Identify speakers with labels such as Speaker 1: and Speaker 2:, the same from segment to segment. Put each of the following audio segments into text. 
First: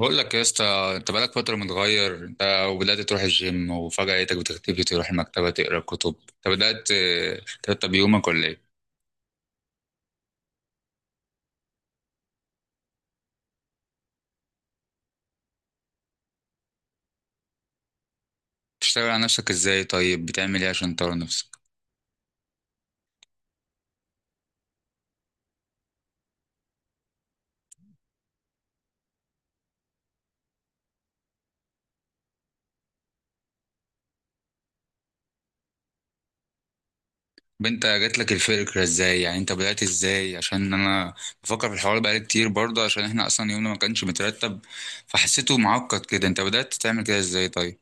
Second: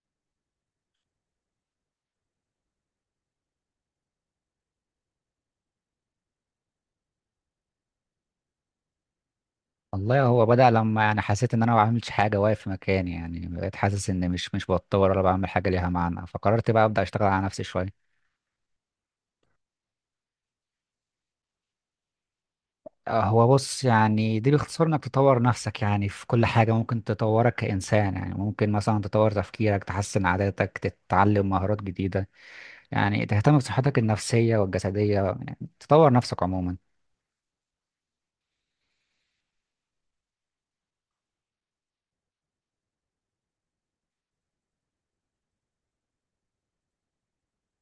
Speaker 1: بقول لك يا اسطى، انت بقالك فتره متغير. وبدات تروح الجيم، وفجاه لقيتك بتختفي تروح المكتبه تقرا كتب. انت بدات ترتب يومك ولا ايه؟
Speaker 2: والله هو بدأ لما انا حسيت ان انا ما بعملش حاجه واقف في مكاني. يعني بقيت حاسس ان مش بتطور ولا بعمل حاجه ليها معنى، فقررت بقى ابدا اشتغل على نفسي شويه.
Speaker 1: بتشتغل على نفسك ازاي طيب؟ بتعمل ايه عشان تطور نفسك؟
Speaker 2: هو بص، يعني دي باختصار انك تطور نفسك يعني في كل حاجه ممكن تطورك كانسان. يعني ممكن مثلا تطور تفكيرك، تحسن عاداتك، تتعلم مهارات جديده. يعني تهتم بصحتك النفسيه والجسديه، يعني تطور نفسك عموما.
Speaker 1: طب انت جات لك الفكره ازاي؟ يعني انت بدات ازاي؟ عشان انا بفكر في الحوار بقالي كتير برضه، عشان احنا اصلا يومنا ما كانش مترتب، فحسيته معقد كده. انت بدات تعمل كده ازاي طيب؟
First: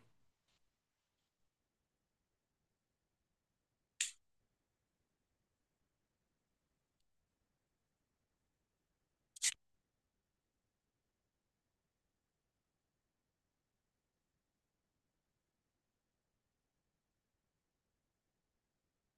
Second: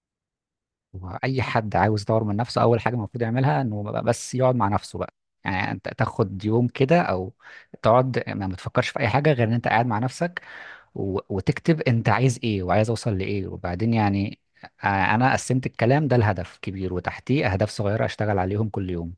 Speaker 2: هو اي حد عاوز يطور من نفسه، اول حاجه المفروض يعملها انه بقى بس يقعد مع نفسه بقى. يعني انت تاخد يوم كده، او تقعد ما تفكرش في اي حاجه غير ان انت قاعد مع نفسك. وتكتب انت عايز ايه وعايز اوصل لايه، وبعدين يعني انا قسمت الكلام ده لهدف كبير وتحتيه اهداف صغيره اشتغل عليهم كل يوم.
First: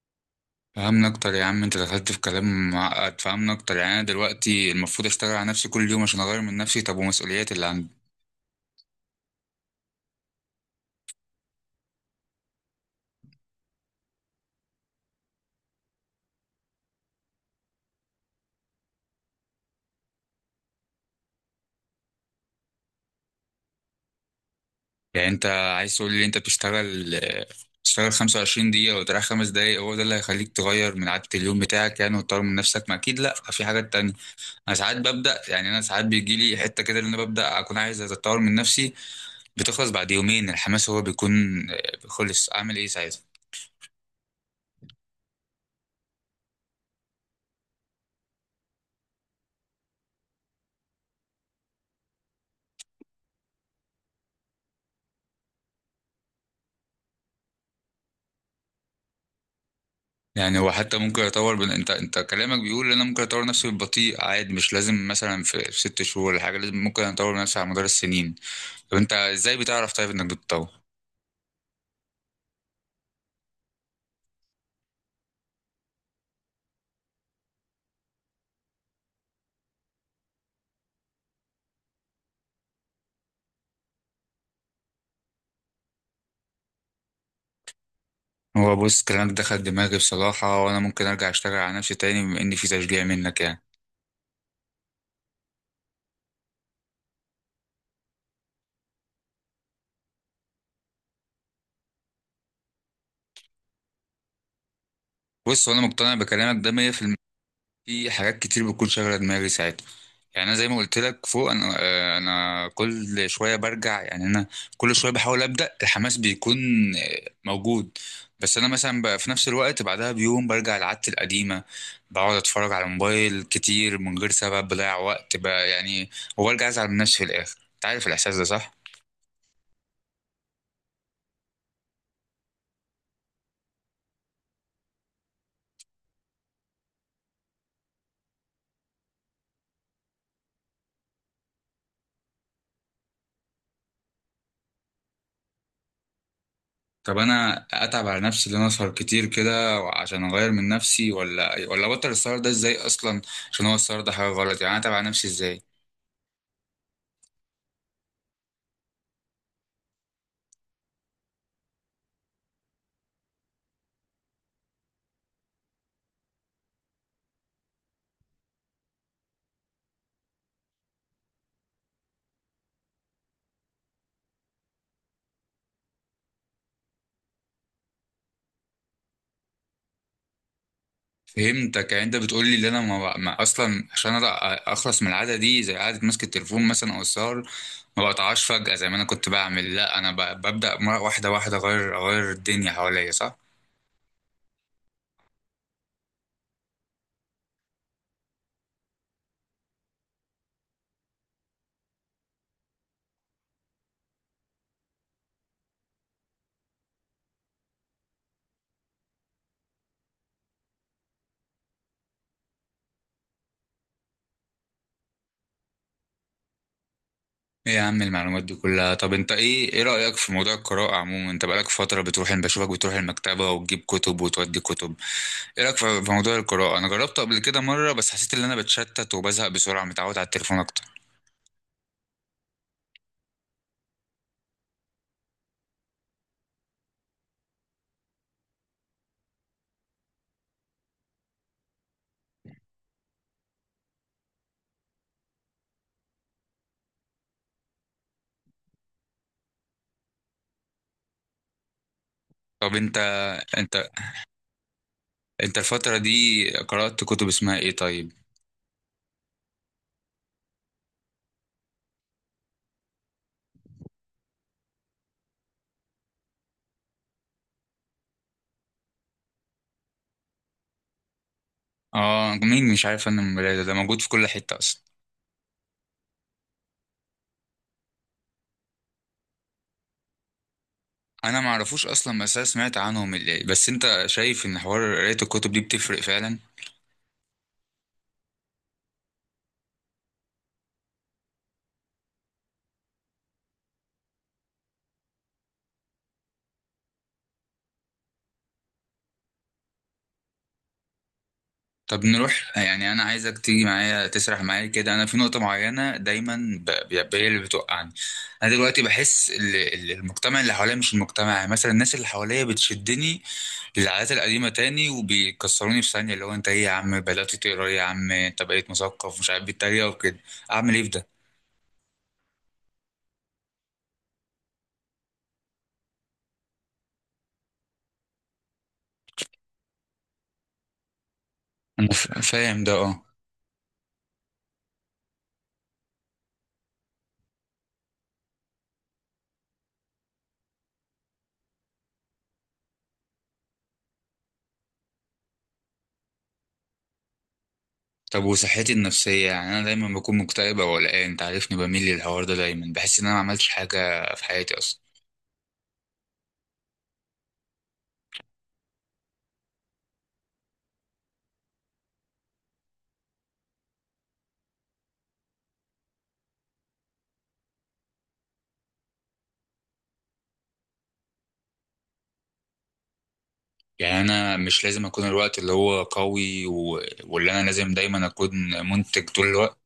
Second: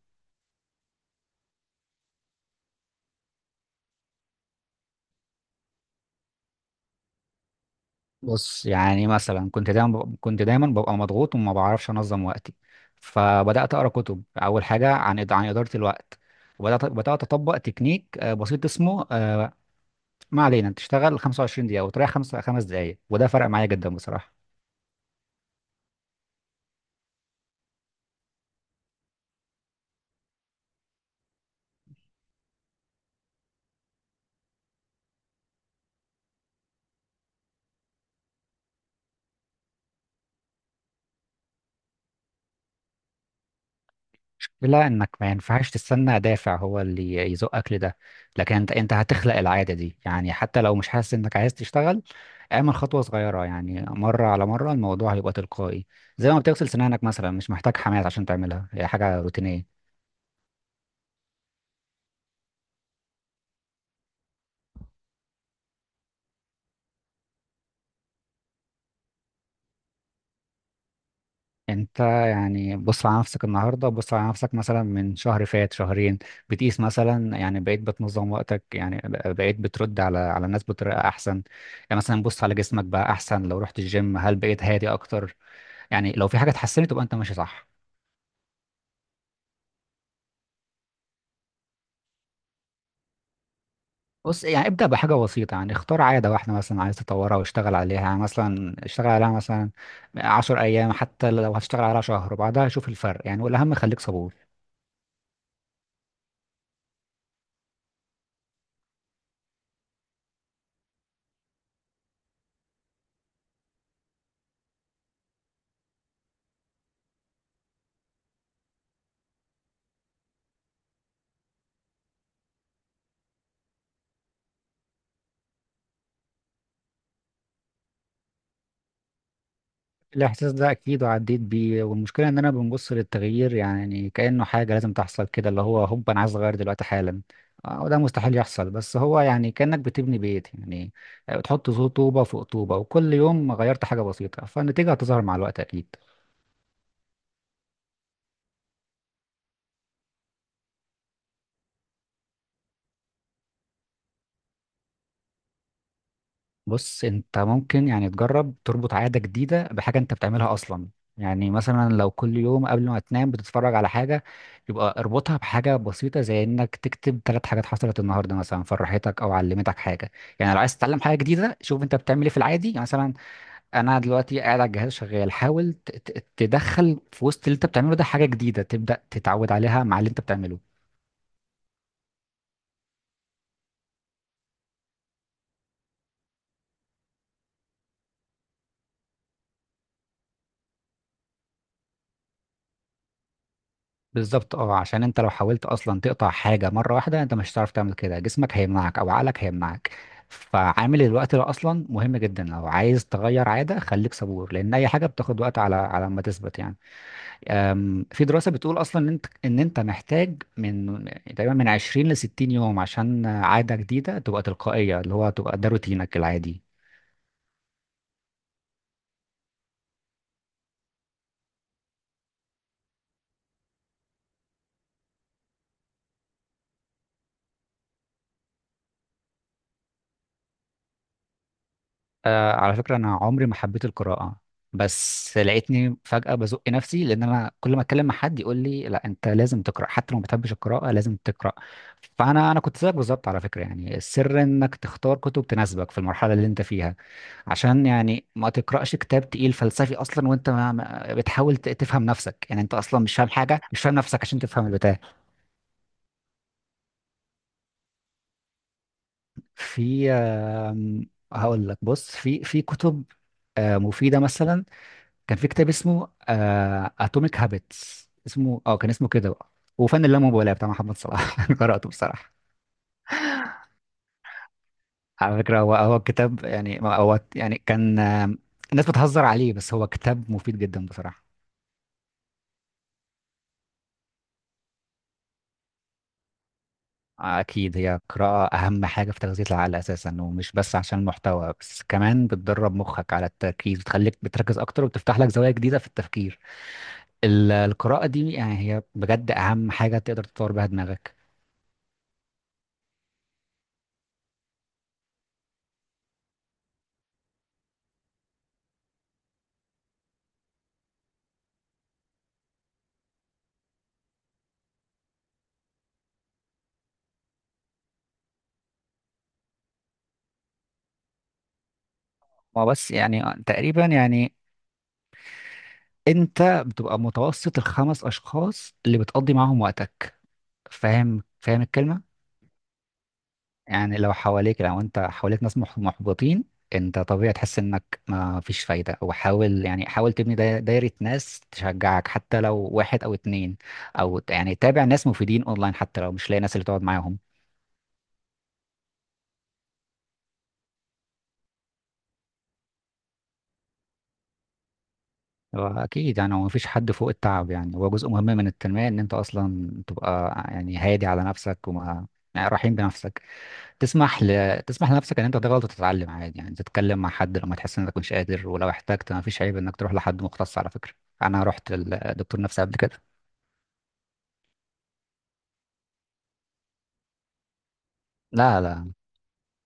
Speaker 1: فهمنا اكتر يا عم، انت دخلت في كلام معقد. فهمنا اكتر، يعني انا دلوقتي المفروض اشتغل على نفسي كل يوم عشان اغير من نفسي؟ طب ومسؤوليات اللي عندي؟
Speaker 2: بص، يعني مثلا كنت دايما ببقى مضغوط وما بعرفش انظم وقتي. فبدات اقرا كتب اول حاجه عن عن اداره الوقت. وبدات اطبق تكنيك بسيط اسمه ما علينا، تشتغل 25 دقيقة وتريح خمس دقايق، وده فرق معايا جدا بصراحة.
Speaker 1: يعني انت عايز تقول لي انت بتشتغل 25 دقيقة وتريح خمس دقايق، هو ده اللي هيخليك تغير من عادة اليوم بتاعك يعني وتطور من نفسك؟ ما اكيد لا، في حاجات تانية. انا ساعات ببدأ، يعني انا ساعات بيجي لي حتة كده اللي انا ببدأ اكون عايز اتطور من نفسي، بتخلص بعد يومين الحماس هو بيكون خلص. اعمل ايه ساعتها؟
Speaker 2: إلا إنك ما ينفعش تستنى دافع هو اللي يزقك لده. لكن أنت هتخلق العادة دي، يعني حتى لو مش حاسس إنك عايز تشتغل، اعمل خطوة صغيرة. يعني مرة على مرة الموضوع هيبقى تلقائي، زي ما بتغسل سنانك مثلا مش محتاج حماية عشان تعملها، هي حاجة روتينية.
Speaker 1: يعني هو حتى ممكن اطور انت كلامك بيقول ان انا ممكن اطور نفسي بالبطيء عادي، مش لازم مثلا في ست شهور ولا حاجه لازم، ممكن اطور نفسي على مدار السنين. طب انت ازاي بتعرف طيب انك بتطور؟
Speaker 2: انت يعني بص على نفسك النهارده، بص على نفسك مثلا من شهر فات، شهرين، بتقيس مثلا، يعني بقيت بتنظم وقتك يعني، بقيت بترد على الناس بطريقه احسن. يعني مثلا بص على جسمك، بقى احسن؟ لو رحت الجيم، هل بقيت هادي اكتر؟ يعني لو في حاجه اتحسنت تبقى انت ماشي صح.
Speaker 1: هو بص، كلامك دخل دماغي بصراحة، وأنا ممكن أرجع أشتغل على نفسي تاني بما إن في تشجيع منك يعني.
Speaker 2: بص، يعني ابدا بحاجه بسيطه، يعني اختار عاده واحده مثلا عايز تطورها واشتغل عليها، يعني مثلا اشتغل عليها مثلا 10 ايام، حتى لو هتشتغل عليها شهر وبعدها شوف الفرق، يعني والاهم خليك صبور.
Speaker 1: بص، وأنا مقتنع بكلامك ده 100% في المية. في حاجات كتير بتكون شاغلة دماغي ساعتها. يعني أنا زي ما قلت لك فوق، أنا أنا كل شوية برجع. يعني أنا كل شوية بحاول أبدأ، الحماس بيكون موجود. بس أنا مثلا بقى في نفس الوقت بعدها بيوم برجع لعادتي القديمة، بقعد أتفرج على الموبايل كتير من غير سبب، بضيع وقت بقى يعني، وبرجع أزعل من نفسي في الآخر. أنت عارف الإحساس ده صح؟
Speaker 2: الإحساس ده أكيد وعديت بيه، والمشكلة إن أنا بنبص للتغيير يعني كأنه حاجة لازم تحصل كده، اللي هو هوب أنا عايز أغير دلوقتي حالا. وده مستحيل يحصل. بس هو يعني كأنك بتبني بيت يعني، بتحط طوبة فوق طوبة، وكل يوم غيرت حاجة بسيطة فالنتيجة هتظهر مع الوقت أكيد.
Speaker 1: طب انا اتعب على نفسي ان انا اسهر كتير كده عشان اغير من نفسي، ولا ابطل السهر ده؟ ازاي اصلا؟ عشان هو السهر ده حاجه غلط، يعني انا اتعب على نفسي ازاي؟
Speaker 2: بص، انت ممكن يعني تجرب تربط عادة جديدة بحاجة انت بتعملها اصلا. يعني مثلا لو كل يوم قبل ما تنام بتتفرج على حاجة، يبقى اربطها بحاجة بسيطة زي انك تكتب ثلاث حاجات حصلت النهاردة مثلا، فرحتك او علمتك حاجة. يعني لو عايز تتعلم حاجة جديدة، شوف انت بتعمل ايه في العادي. يعني مثلا انا دلوقتي قاعد على الجهاز شغال، حاول تدخل في وسط اللي انت بتعمله ده حاجة جديدة تبدأ تتعود عليها مع اللي انت بتعمله.
Speaker 1: فهمتك، يعني انت بتقول لي ان انا ما اصلا، عشان أنا اخلص من العاده دي زي قعده ماسك التليفون مثلا او السهر، ما بقطعهاش فجاه زي ما انا كنت بعمل، لا انا ببدا واحده واحده اغير، الدنيا حواليا، صح؟
Speaker 2: بالظبط اه، عشان انت لو حاولت اصلا تقطع حاجه مره واحده انت مش هتعرف تعمل كده، جسمك هيمنعك او عقلك هيمنعك. فعامل الوقت ده اصلا مهم جدا، لو عايز تغير عاده خليك صبور، لان اي حاجه بتاخد وقت على ما تثبت يعني. في دراسه بتقول اصلا ان انت محتاج من تقريبا من 20 ل 60 يوم عشان عاده جديده تبقى تلقائيه، اللي هو تبقى ده روتينك العادي.
Speaker 1: ايه يا عم المعلومات دي كلها! طب انت ايه رايك في موضوع القراءه عموما؟ انت بقالك فتره بتروح، انا بشوفك بتروح المكتبه وتجيب كتب وتودي كتب. ايه رايك في موضوع القراءه؟ انا جربته قبل كده مره، بس حسيت ان انا بتشتت وبزهق بسرعه، متعود على التليفون اكتر.
Speaker 2: على فكرة، أنا عمري ما حبيت القراءة. بس لقيتني فجأة بزق نفسي، لأن أنا كل ما أتكلم مع حد يقول لي لا أنت لازم تقرأ، حتى لو ما بتحبش القراءة لازم تقرأ. فأنا كنت زيك بالظبط على فكرة، يعني السر إنك تختار كتب تناسبك في المرحلة اللي أنت فيها. عشان يعني ما تقرأش كتاب تقيل فلسفي أصلا وأنت بتحاول تفهم نفسك، يعني أنت
Speaker 1: طب
Speaker 2: أصلا مش فاهم حاجة،
Speaker 1: انت
Speaker 2: مش فاهم نفسك عشان تفهم البتاع.
Speaker 1: انت الفتره دي قرات كتب اسمها ايه طيب؟
Speaker 2: في هقول لك، بص في كتب مفيدة مثلا. كان في كتاب اسمه اتوميك هابتس، اسمه اه كان اسمه كده بقى، وفن اللامبالاه بتاع محمد صلاح انا قراته بصراحه.
Speaker 1: اه، مين مش عارف انا المرايه؟ ده موجود في كل حته اصلا.
Speaker 2: على فكره، هو الكتاب يعني هو يعني كان الناس بتهزر عليه، بس هو كتاب مفيد جدا بصراحه.
Speaker 1: انا ما اعرفوش اصلا، بس انا سمعت عنهم اللي. بس انت شايف ان حوار قرايه الكتب دي بتفرق فعلا؟
Speaker 2: اكيد، هي قراءه اهم حاجه في تغذيه العقل اساسا، ومش بس عشان المحتوى، بس كمان بتدرب مخك على التركيز، بتخليك بتركز اكتر، وبتفتح لك زوايا جديده في التفكير. القراءه دي يعني هي بجد اهم حاجه تقدر تطور بيها دماغك.
Speaker 1: طب نروح، يعني انا عايزك تيجي معايا تسرح معايا كده. انا في نقطه معينه دايما هي اللي بتوقعني. انا دلوقتي بحس المجتمع اللي حواليا، مش المجتمع، يعني مثلا الناس اللي حواليا بتشدني العادات القديمة تاني، وبيكسروني في ثانية، اللي هو: انت ايه يا عم بدأت تقرا، إيه يا عم انت بقيت مثقف، مش عارف بيتريقوا وكده. اعمل ايه في ده؟
Speaker 2: ما بس، يعني تقريبا يعني انت بتبقى متوسط الخمس اشخاص اللي بتقضي معاهم وقتك. فاهم؟ فاهم
Speaker 1: انا
Speaker 2: الكلمه؟
Speaker 1: فاهم ده، اه.
Speaker 2: يعني لو انت حواليك ناس محبطين، انت طبيعي تحس انك ما فيش فايده. وحاول يعني حاول تبني دايره ناس تشجعك، حتى لو واحد او اتنين، او يعني تابع ناس مفيدين اونلاين، حتى لو مش لاقي ناس اللي تقعد معاهم.
Speaker 1: طب وصحتي النفسية؟ يعني انا دايما بكون مكتئب او قلقان، انت عارفني بميل للحوار ده، دايما بحس ان انا ما عملتش حاجة في حياتي اصلا.
Speaker 2: واكيد يعني هو مفيش حد فوق التعب، يعني هو جزء مهم من التنميه ان انت اصلا تبقى يعني هادي على نفسك، وما يعني رحيم بنفسك. تسمح لنفسك ان انت تغلط وتتعلم عادي، يعني تتكلم مع حد لما تحس انك مش قادر، ولو احتجت ما فيش عيب انك تروح لحد مختص على فكره. انا رحت للدكتور نفسي قبل كده.
Speaker 1: يعني انا مش لازم اكون الوقت اللي هو قوي واللي انا لازم دايما اكون
Speaker 2: لا، لا،
Speaker 1: منتج طول الوقت؟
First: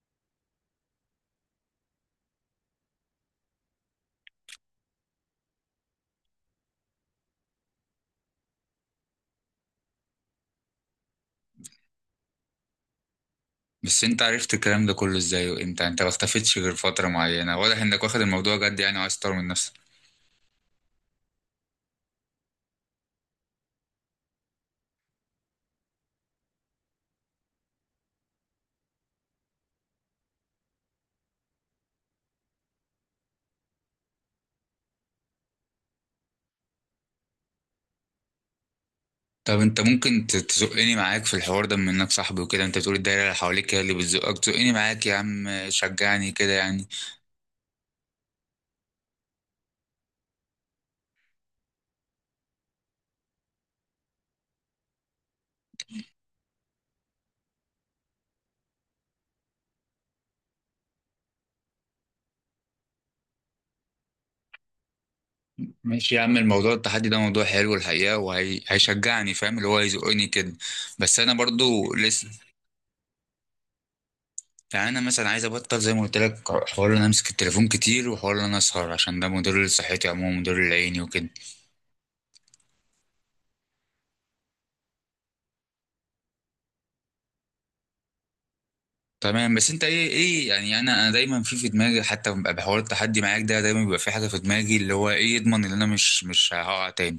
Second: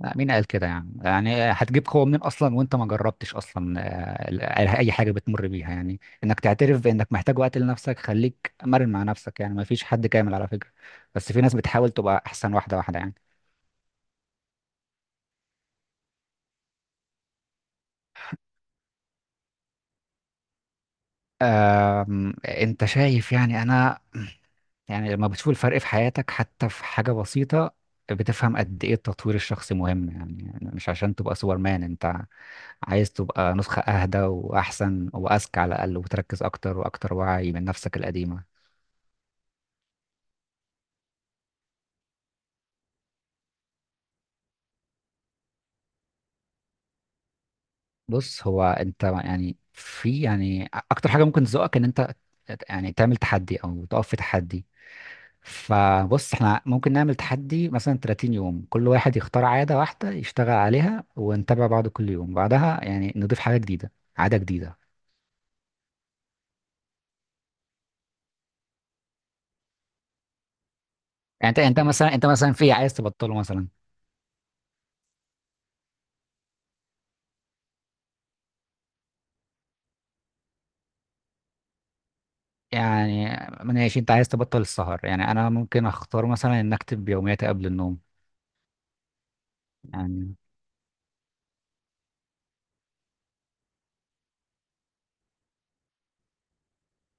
Speaker 2: لا، مين قال كده؟ يعني هتجيب قوه منين اصلا وانت ما جربتش اصلا اي حاجه بتمر بيها، يعني انك تعترف بانك محتاج وقت لنفسك، خليك مرن مع نفسك، يعني ما فيش حد كامل على فكره. بس في ناس بتحاول تبقى احسن، واحده واحده يعني.
Speaker 1: بس انت عرفت الكلام ده كله ازاي وامتى؟ انت ما اختفيتش غير فترة معينة، واضح انك واخد الموضوع جد يعني، وعايز تطور من نفسك.
Speaker 2: انت شايف يعني، انا يعني لما بتشوف الفرق في حياتك حتى في حاجة بسيطة، بتفهم قد ايه التطوير الشخصي مهم. يعني مش عشان تبقى سوبرمان، انت عايز تبقى نسخة اهدى واحسن واذكى على الاقل، وتركز اكتر، واكتر وعي من نفسك القديمة.
Speaker 1: طب انت ممكن تزقني معاك في الحوار ده بما انك صاحبي وكده؟ انت بتقول الدايره اللي حواليك هي اللي بتزقك، زقني معاك يا عم، شجعني كده يعني.
Speaker 2: بص، هو انت يعني في يعني اكتر حاجة ممكن تزقك ان انت يعني تعمل تحدي او تقف في تحدي. فبص احنا ممكن نعمل تحدي مثلا 30 يوم، كل واحد يختار عادة واحدة يشتغل عليها، ونتابع بعض كل يوم، بعدها يعني نضيف حاجة جديدة، عادة جديدة.
Speaker 1: ماشي يا عم، الموضوع التحدي ده موضوع حلو الحقيقه، وهيشجعني، فاهم اللي هو هيزقني كده. بس انا
Speaker 2: يعني
Speaker 1: برضو
Speaker 2: انت
Speaker 1: لسه،
Speaker 2: مثلا في عايز تبطله مثلا؟
Speaker 1: يعني انا مثلا عايز ابطل زي ما قلت لك، حوار ان انا امسك التليفون كتير، وحوار ان انا اسهر، عشان ده مضر لصحتي عموما، مضر لعيني وكده.
Speaker 2: يعني ماشي، انت عايز تبطل السهر؟ يعني انا ممكن اختار مثلا ان اكتب يومياتي قبل النوم.
Speaker 1: تمام، بس انت ايه
Speaker 2: يعني
Speaker 1: يعني؟ انا دايما في دماغي حتى ببقى بحوار التحدي معاك ده، دايما بيبقى في حاجه في دماغي اللي هو ايه يضمن ان انا مش هقع تاني؟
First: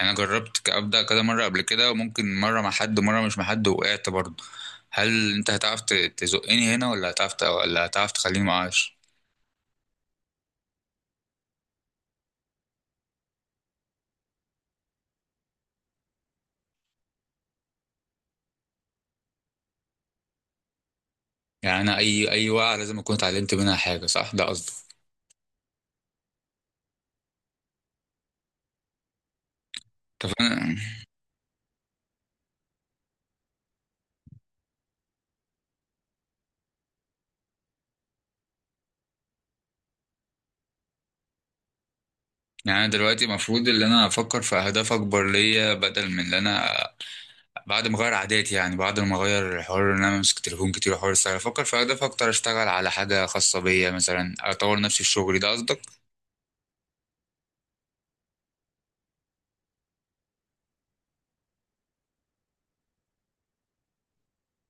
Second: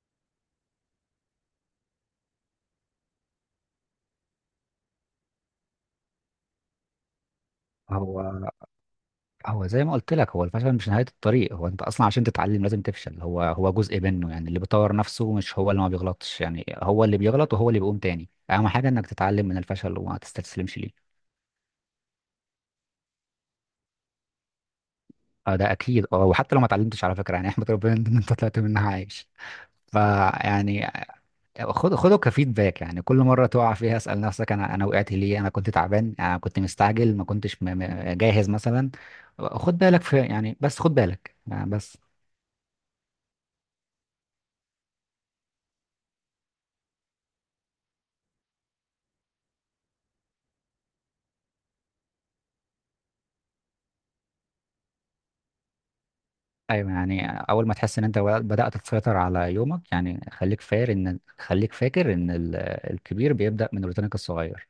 Speaker 1: يعني انا جربت ابدا كذا مره قبل كده، وممكن مره مع حد ومره مش مع حد، وقعت برضه. هل انت هتعرف تزقني هنا، ولا هتعرف ولا هتعرف
Speaker 2: هو
Speaker 1: تخليني ما اقعش؟
Speaker 2: هو زي ما قلت لك، هو الفشل مش نهاية الطريق، هو انت اصلا عشان تتعلم لازم تفشل، هو جزء منه. يعني اللي بيطور نفسه مش هو اللي ما بيغلطش، يعني هو اللي بيغلط وهو اللي بيقوم تاني. اهم حاجة انك تتعلم من الفشل وما تستسلمش ليه.
Speaker 1: يعني انا اي وقعه لازم اكون اتعلمت منها حاجه صح؟ ده قصدي.
Speaker 2: اه، ده اكيد. اه، وحتى لو ما اتعلمتش على فكرة يعني، احمد ربنا ان انت طلعت منها عايش.
Speaker 1: طب انا،
Speaker 2: فيعني خده كفيدباك، يعني كل مرة تقع فيها اسأل نفسك انا وقعت ليه؟ انا كنت تعبان، انا كنت مستعجل، ما كنتش جاهز مثلا. خد بالك في يعني، بس خد بالك يعني بس.
Speaker 1: يعني أنا دلوقتي المفروض ان انا افكر في اهداف اكبر ليا بدل من ان انا بعد ما اغير عاداتي، يعني بعد ما اغير حوار ان انا امسك تليفون كتير وحوار السهر، افكر في اهداف اكتر، اشتغل على حاجه خاصه بيا مثلا، اطور نفسي في شغلي، ده قصدك؟
Speaker 2: ايوه، يعني اول ما تحس ان انت بدات تسيطر على يومك، يعني خليك فاكر ان، الكبير بيبدا من روتينك الصغير.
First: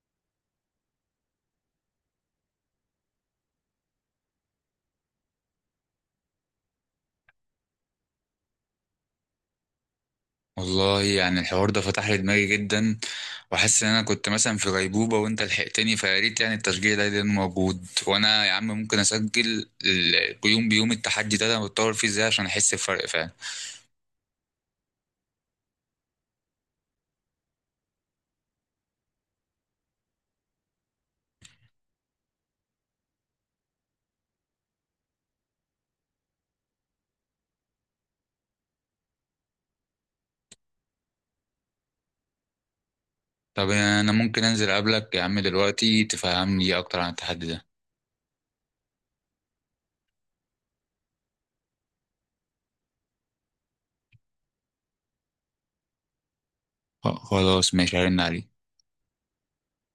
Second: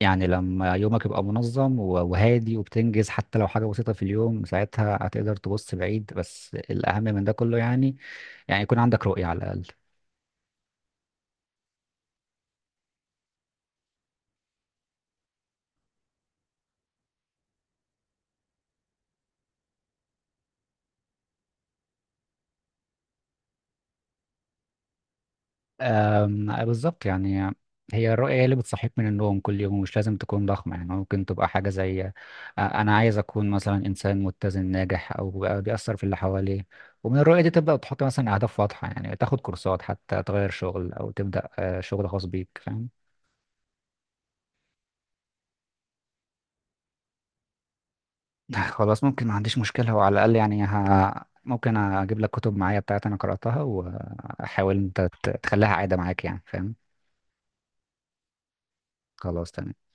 Speaker 2: يعني لما يومك يبقى منظم وهادي وبتنجز حتى لو حاجه بسيطه في اليوم، ساعتها هتقدر تبص بعيد. بس الاهم من ده كله يعني، يعني يكون عندك رؤيه على الاقل.
Speaker 1: والله يعني الحوار ده فتح لي دماغي جدا، وحاسس ان انا كنت مثلا في غيبوبه وانت لحقتني فيا. ريت يعني التشجيع ده يكون موجود. وانا يا عم ممكن اسجل يوم بيوم التحدي ده انا بتطور فيه ازاي عشان احس بفرق فعلا.
Speaker 2: بالظبط يعني. هي الرؤية هي اللي بتصحيك من النوم كل يوم، مش لازم تكون ضخمة. يعني ممكن تبقى حاجة زي أنا عايز أكون مثلا إنسان متزن ناجح، أو بقى بيأثر في اللي حواليه. ومن الرؤية دي تبدأ تحط مثلا أهداف واضحة، يعني تاخد كورسات حتى تغير شغل، أو تبدأ شغل خاص بيك، فاهم؟
Speaker 1: طب انا ممكن انزل اقابلك يا عم دلوقتي تفهمني اكتر عن التحدي ده؟
Speaker 2: خلاص، ممكن ما عنديش مشكلة، وعلى الأقل يعني ممكن أجيب لك كتب معايا بتاعت أنا قرأتها، وأحاول أنت تخليها عادة معاك، يعني فاهم؟
Speaker 1: خلاص ماشي، هرن عليك.
Speaker 2: خلاص تمام.